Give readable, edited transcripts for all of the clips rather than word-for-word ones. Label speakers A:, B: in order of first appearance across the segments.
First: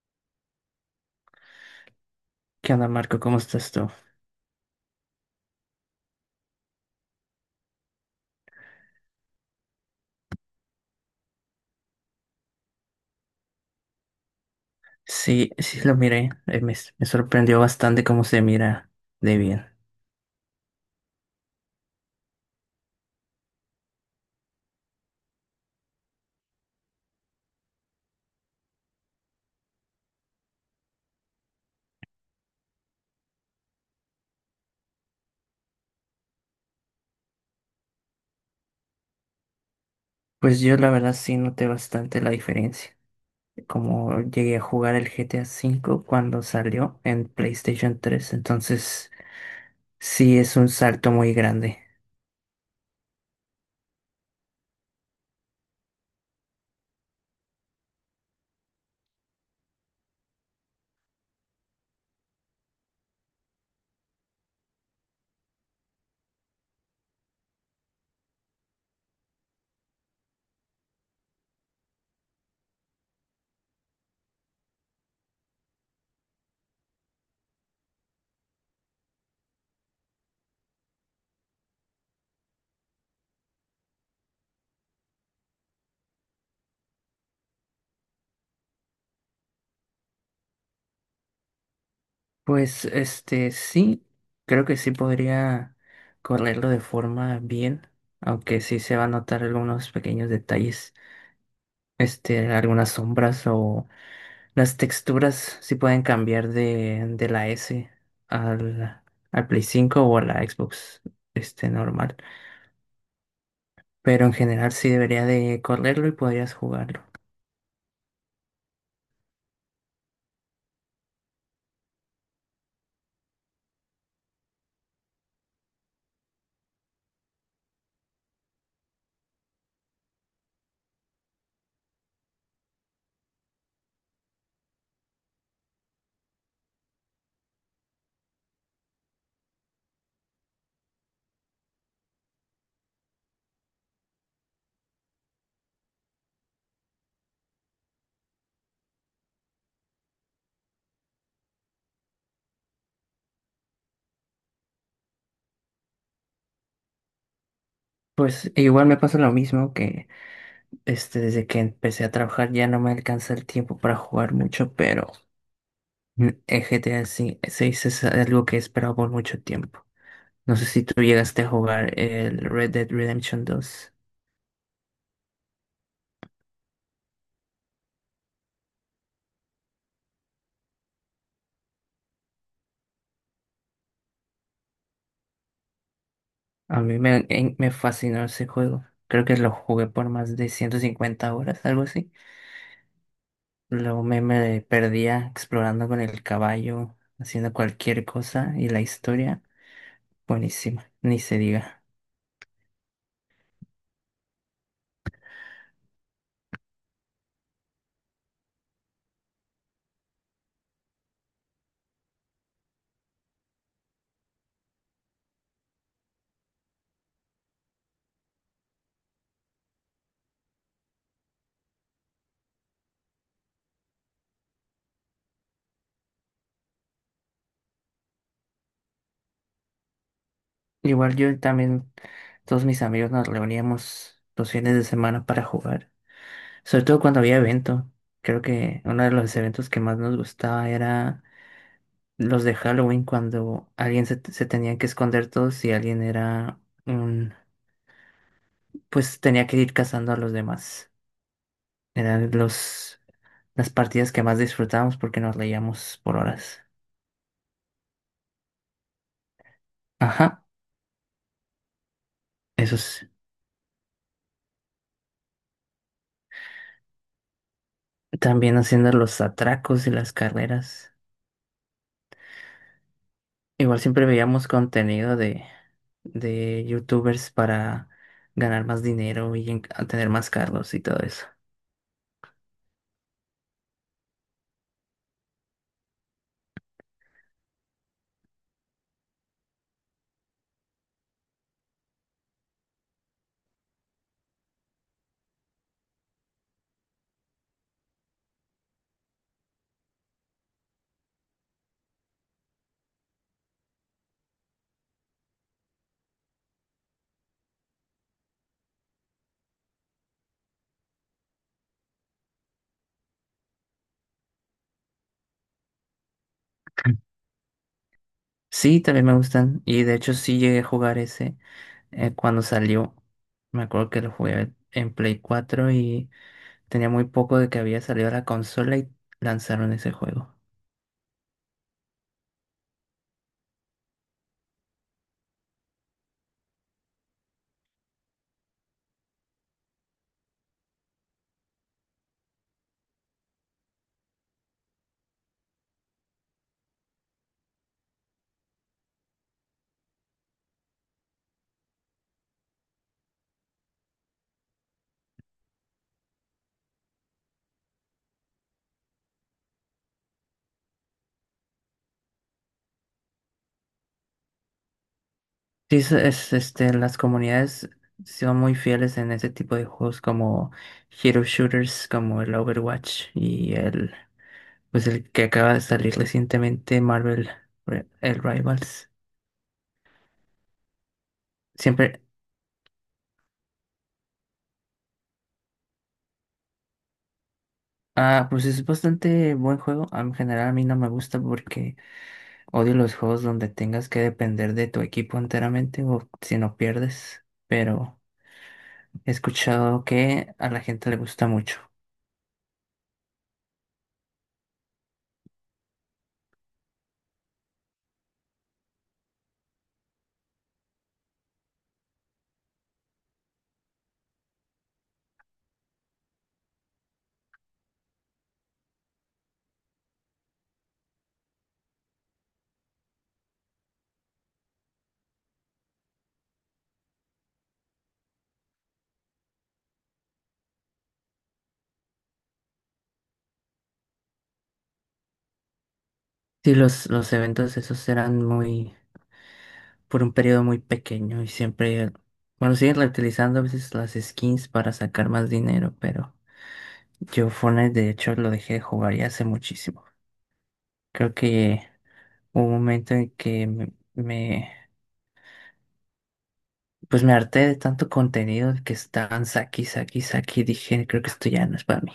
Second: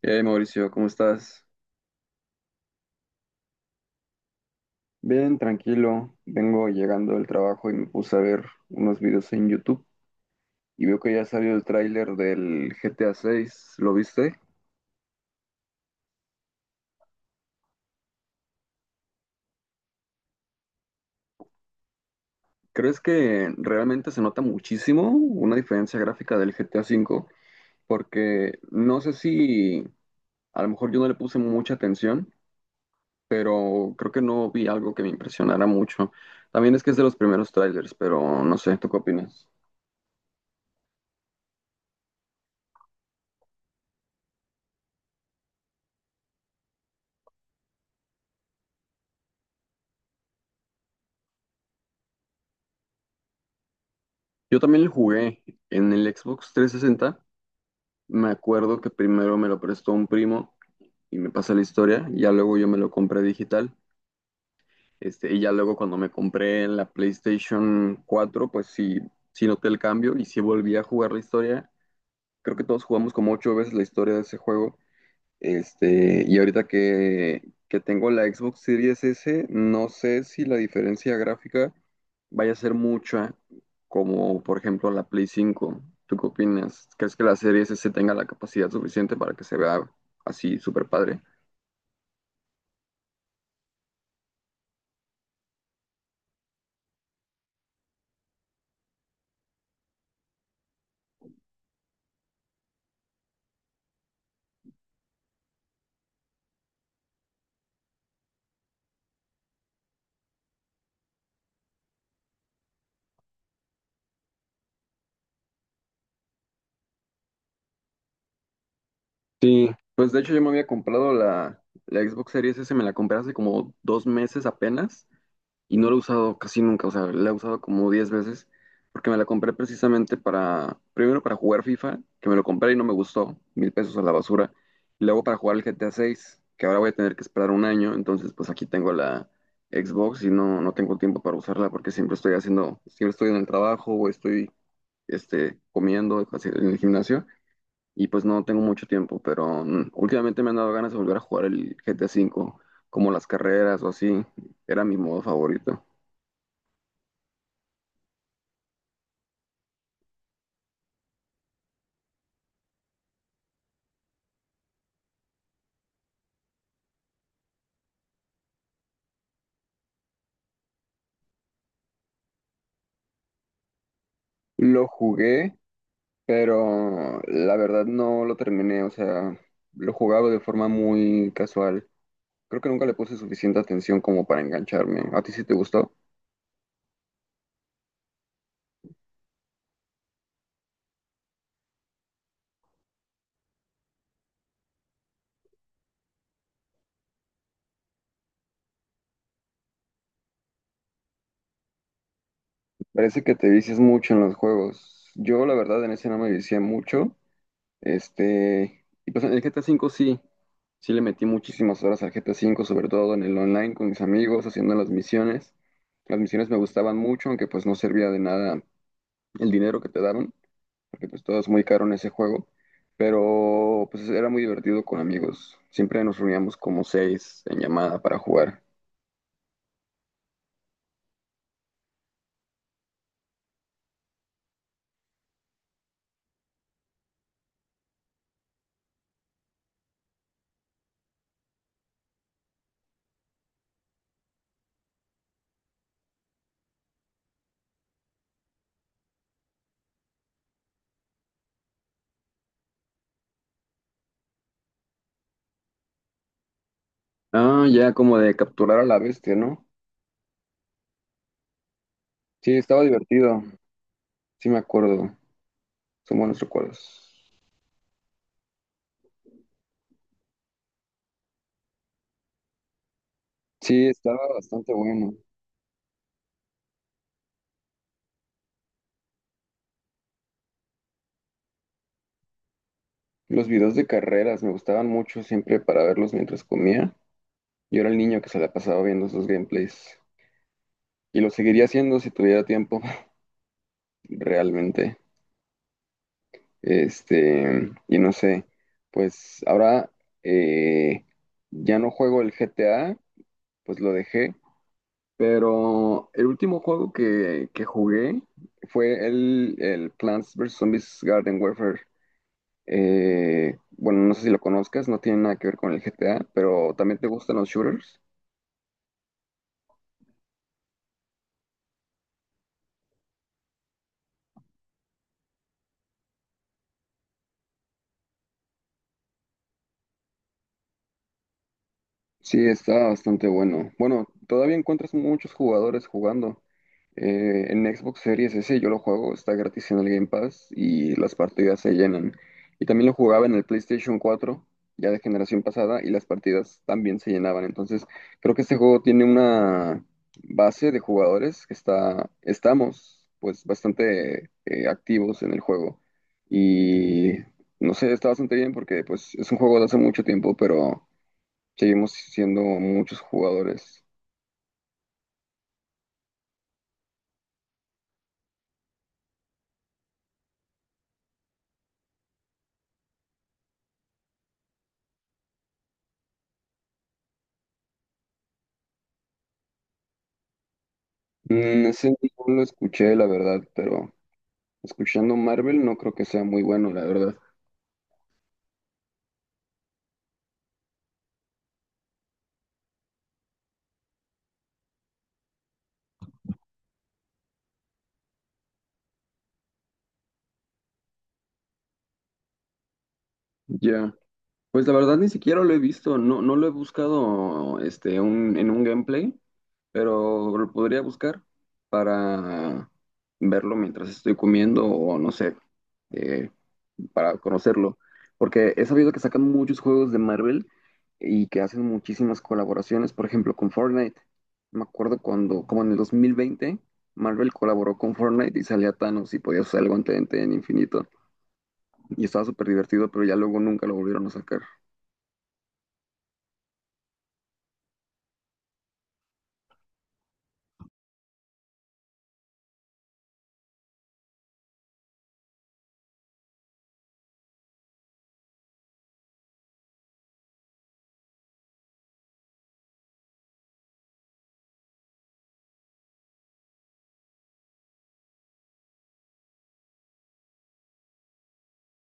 A: Hey Mauricio, ¿cómo estás?
B: ¿Qué onda, Marco? ¿Cómo estás tú?
A: Bien, tranquilo. Vengo llegando del trabajo y me puse a ver unos videos en YouTube y veo que ya salió el tráiler del GTA 6. ¿Lo viste?
B: Sí, sí lo miré. Me sorprendió bastante cómo se mira de bien.
A: ¿Crees que realmente se nota muchísimo una diferencia gráfica del GTA 5? Porque no sé si a lo mejor yo no le puse mucha atención, pero creo que no vi algo que me impresionara mucho. También es que es de los primeros trailers, pero no sé, ¿tú qué opinas?
B: Pues yo la verdad sí noté bastante la diferencia. Como llegué a jugar el GTA V cuando salió en PlayStation 3, entonces sí es un salto muy grande.
A: Yo también lo jugué en el Xbox 360. Me acuerdo que primero me lo prestó un primo y me pasa la historia, y ya luego yo me lo compré digital, y ya luego cuando me compré la PlayStation 4 pues sí, sí noté el cambio y sí volví a jugar la historia. Creo que todos jugamos como 8 veces la historia de ese juego. Y ahorita que tengo la Xbox Series S, no sé si la diferencia gráfica vaya a ser mucha, como por ejemplo la Play 5. ¿Tú qué opinas? ¿Crees que la Series S tenga la capacidad suficiente para que se vea así súper padre?
B: Pues sí, creo que sí podría correrlo de forma bien, aunque sí se va a notar algunos pequeños detalles, algunas sombras o las texturas sí pueden cambiar de la S al, al Play cinco o a la Xbox, normal. Pero en general sí debería de correrlo y podrías jugarlo.
A: Sí, pues de hecho yo me había comprado la Xbox Series S, me la compré hace como 2 meses apenas y no lo he usado casi nunca, o sea, la he usado como 10 veces porque me la compré precisamente para, primero para jugar FIFA, que me lo compré y no me gustó, 1,000 pesos a la basura, y luego para jugar el GTA 6 que ahora voy a tener que esperar un año, entonces pues aquí tengo la Xbox y no, no tengo tiempo para usarla porque siempre estoy haciendo, siempre estoy en el trabajo o estoy comiendo así, en el gimnasio y pues no tengo mucho tiempo, pero últimamente me han dado ganas de volver a jugar el GTA 5 como las carreras o así, era mi modo favorito.
B: Pues igual me pasa lo mismo que desde que empecé a trabajar ya no me alcanza el tiempo para jugar mucho, pero el GTA 6 es algo que he esperado por mucho tiempo. No sé si tú llegaste a jugar el Red Dead Redemption dos.
A: Lo jugué, pero la verdad no lo terminé, o sea, lo jugaba de forma muy casual. Creo que nunca le puse suficiente atención como para engancharme. ¿A ti sí te gustó?
B: A mí me fascinó ese juego. Creo que lo jugué por más de 150 horas, algo así. Luego me perdía explorando con el caballo, haciendo cualquier cosa. Y la historia, buenísima, ni se diga.
A: Parece que te vicias mucho en los juegos. Yo la verdad en ese no me vicié mucho. Y pues en el GTA 5 sí, sí le metí muchísimas horas al GTA 5 sobre todo en el online con mis amigos, haciendo las misiones. Las misiones me gustaban mucho, aunque pues no servía de nada el dinero que te daban, porque pues todo es muy caro en ese juego, pero pues era muy divertido con amigos. Siempre nos reuníamos como seis en llamada para jugar.
B: Igual yo también, todos mis amigos nos reuníamos los fines de semana para jugar, sobre todo cuando había evento. Creo que uno de los eventos que más nos gustaba era los de Halloween, cuando se tenía que esconder todos y alguien era... un pues tenía que ir cazando a los demás. Eran las partidas que más disfrutábamos porque nos leíamos por horas.
A: Ah, ya como de capturar a la bestia, ¿no?
B: Ajá,
A: Sí,
B: eso
A: estaba
B: es.
A: divertido, sí me acuerdo, son buenos recuerdos.
B: También haciendo los atracos y las carreras. Igual
A: Sí,
B: siempre
A: estaba
B: veíamos
A: bastante bueno.
B: contenido de youtubers para ganar más dinero a tener más carros y todo eso.
A: Los videos de carreras me gustaban mucho siempre para verlos mientras comía. Yo era el niño que se la pasaba viendo esos gameplays y lo seguiría haciendo si tuviera tiempo, realmente. Y no sé, pues ahora eh, ya no juego el GTA, pues lo dejé, pero el último juego que jugué fue el Plants vs. Zombies Garden Warfare. Bueno, no sé si lo conozcas, no tiene nada que ver con el GTA, pero ¿también te gustan los shooters?
B: Sí, también me gustan. Y de hecho sí llegué a jugar ese cuando salió. Me acuerdo que lo jugué en Play cuatro y tenía muy poco de que había salido la consola y lanzaron ese juego.
A: Sí, está bastante bueno. Bueno, todavía encuentras muchos jugadores jugando. En Xbox Series S yo lo juego, está gratis en el Game Pass y las partidas se llenan. Y también lo jugaba en el PlayStation 4, ya de generación pasada, y las partidas también se llenaban. Entonces, creo que este juego tiene una base de jugadores que estamos pues bastante activos en el juego. Y no sé, está bastante bien porque pues es un juego de hace mucho tiempo, pero seguimos siendo muchos jugadores.
B: Sí, las comunidades son muy fieles en ese tipo de juegos como Hero Shooters, como el Overwatch y pues el que acaba de salir recientemente, Marvel, el Rivals.
A: Ese
B: Siempre,
A: no lo escuché, la verdad, pero escuchando Marvel no creo que sea muy bueno, la verdad.
B: pues es bastante buen juego. En general a mí no me gusta porque odio los juegos donde tengas que depender de tu equipo enteramente o si no pierdes, pero... he escuchado que a la gente le gusta mucho.
A: Ya. Pues la verdad ni siquiera lo he visto, no, no lo he buscado en un gameplay, pero lo podría buscar para verlo mientras estoy comiendo o no sé, eh, para conocerlo. Porque he sabido que sacan muchos juegos de Marvel y que hacen muchísimas colaboraciones, por ejemplo, con Fortnite. Me acuerdo cuando, como en el 2020, Marvel colaboró con Fortnite y salía Thanos y podía usar el guante de en infinito. Y estaba súper divertido, pero ya luego nunca lo volvieron a sacar.
B: Sí, los eventos esos eran muy, por un periodo muy pequeño. Y siempre, bueno, siguen reutilizando a veces las skins para sacar más dinero, pero yo Fortnite de hecho lo dejé de jugar ya hace muchísimo. Creo que hubo un momento en que pues me harté de tanto contenido que estaban saqui, saqui, saqui, dije, creo que esto ya no es para mí.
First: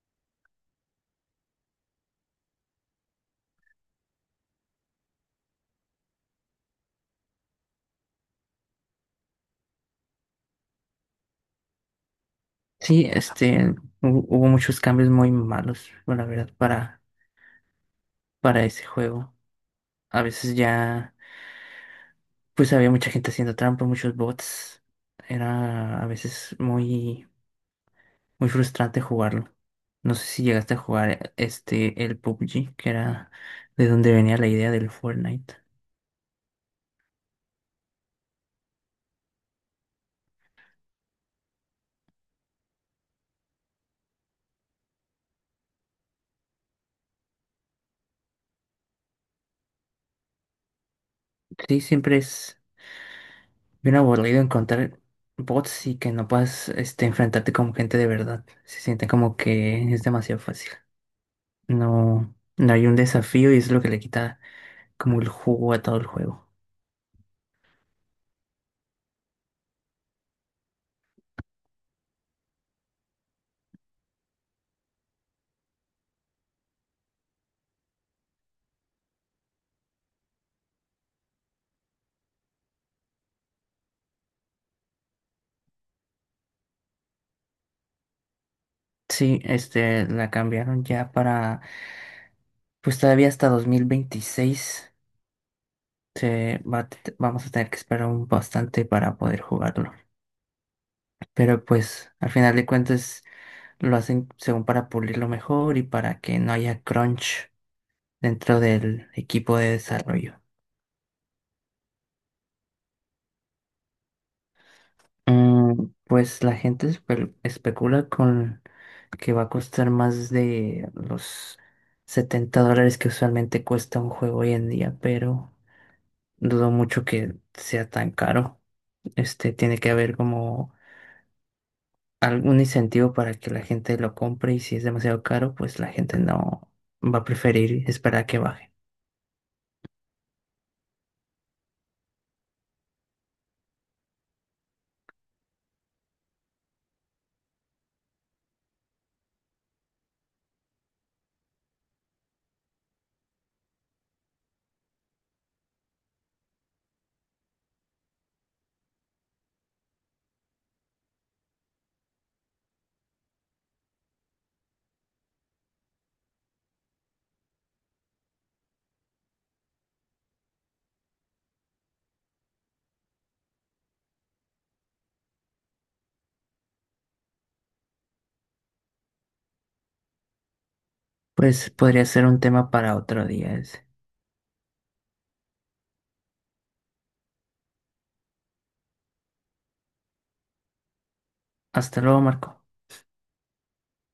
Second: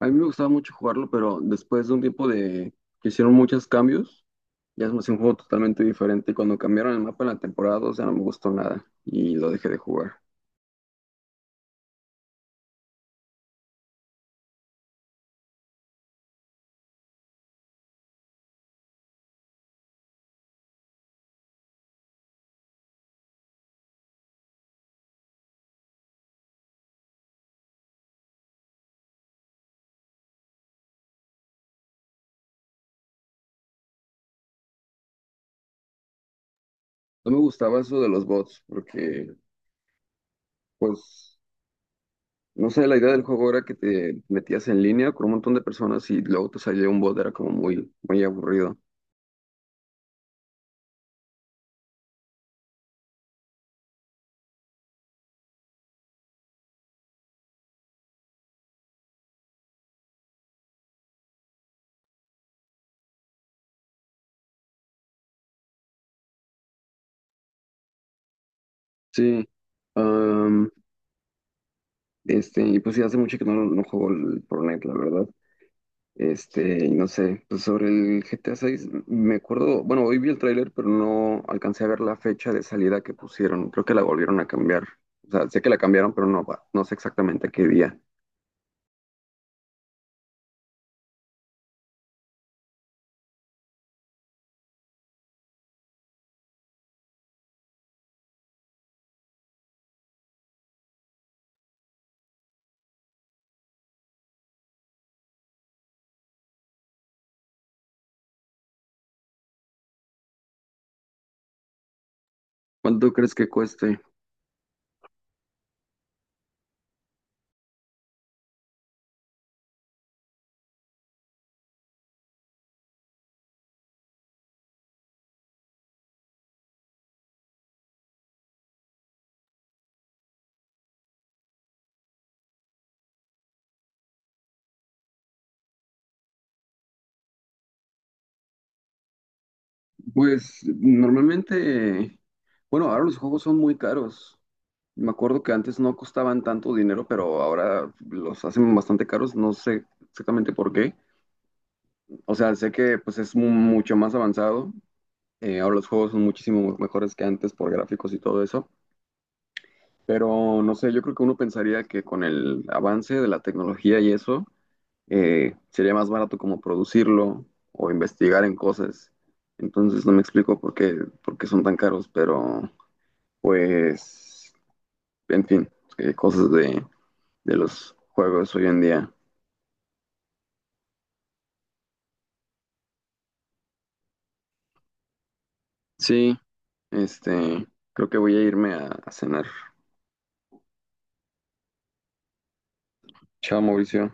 A: A mí me gustaba mucho jugarlo, pero después de un tiempo de que hicieron muchos cambios, ya es más un juego totalmente diferente. Y cuando cambiaron el mapa en la temporada 2 ya no me gustó nada y lo dejé de jugar.
B: Sí, hubo muchos cambios muy malos, bueno, la verdad, para ese juego. A veces ya, pues había mucha gente haciendo trampa, muchos bots. Era a veces muy frustrante jugarlo. No sé si llegaste a jugar el PUBG, que era de donde venía la idea del Fortnite.
A: No me gustaba eso de los bots, porque pues, no sé, la idea del juego era que te metías en línea con un montón de personas y luego te salía un bot, era como muy, muy aburrido.
B: Sí, siempre es bien aburrido encontrar bots y que no puedas enfrentarte con gente de verdad. Se siente como que es demasiado fácil. No, no hay un desafío y es lo que le quita como el jugo a todo el juego.
A: Sí, am, y pues sí, hace mucho que no, no juego el Fortnite, la verdad. Y no sé, pues sobre el GTA 6 me acuerdo, bueno, hoy vi el tráiler, pero no alcancé a ver la fecha de salida que pusieron. Creo que la volvieron a cambiar. O sea, sé que la cambiaron, pero no, no sé exactamente qué día.
B: Sí, la cambiaron ya para... pues todavía hasta 2026 se va a te- vamos a tener que esperar un bastante para poder jugarlo. Pero pues al final de cuentas lo hacen según para pulirlo mejor y para que no haya crunch dentro del equipo de desarrollo.
A: ¿Cuánto crees que cueste?
B: Pues la gente especula con que va a costar más de los 70 dólares que usualmente cuesta un juego hoy en día, pero dudo mucho que sea tan caro. Este tiene que haber como algún incentivo para que la gente lo compre, y si es demasiado caro, pues la gente no, va a preferir esperar a que baje.
A: Pues normalmente, bueno, ahora los juegos son muy caros. Me acuerdo que antes no costaban tanto dinero, pero ahora los hacen bastante caros, no sé exactamente por qué. O sea, sé que pues es mucho más avanzado. Ahora los juegos son muchísimo mejores que antes por gráficos y todo eso, pero no sé, yo creo que uno pensaría que con el avance de la tecnología y eso, sería más barato como producirlo o investigar en cosas. Entonces no me explico por qué son tan caros, pero pues, en fin, cosas de los juegos hoy en día.
B: Pues podría ser un tema para otro día ese.
A: Sí, este, creo que voy a irme a cenar.
B: Hasta luego, Marco.
A: Chao, Mauricio.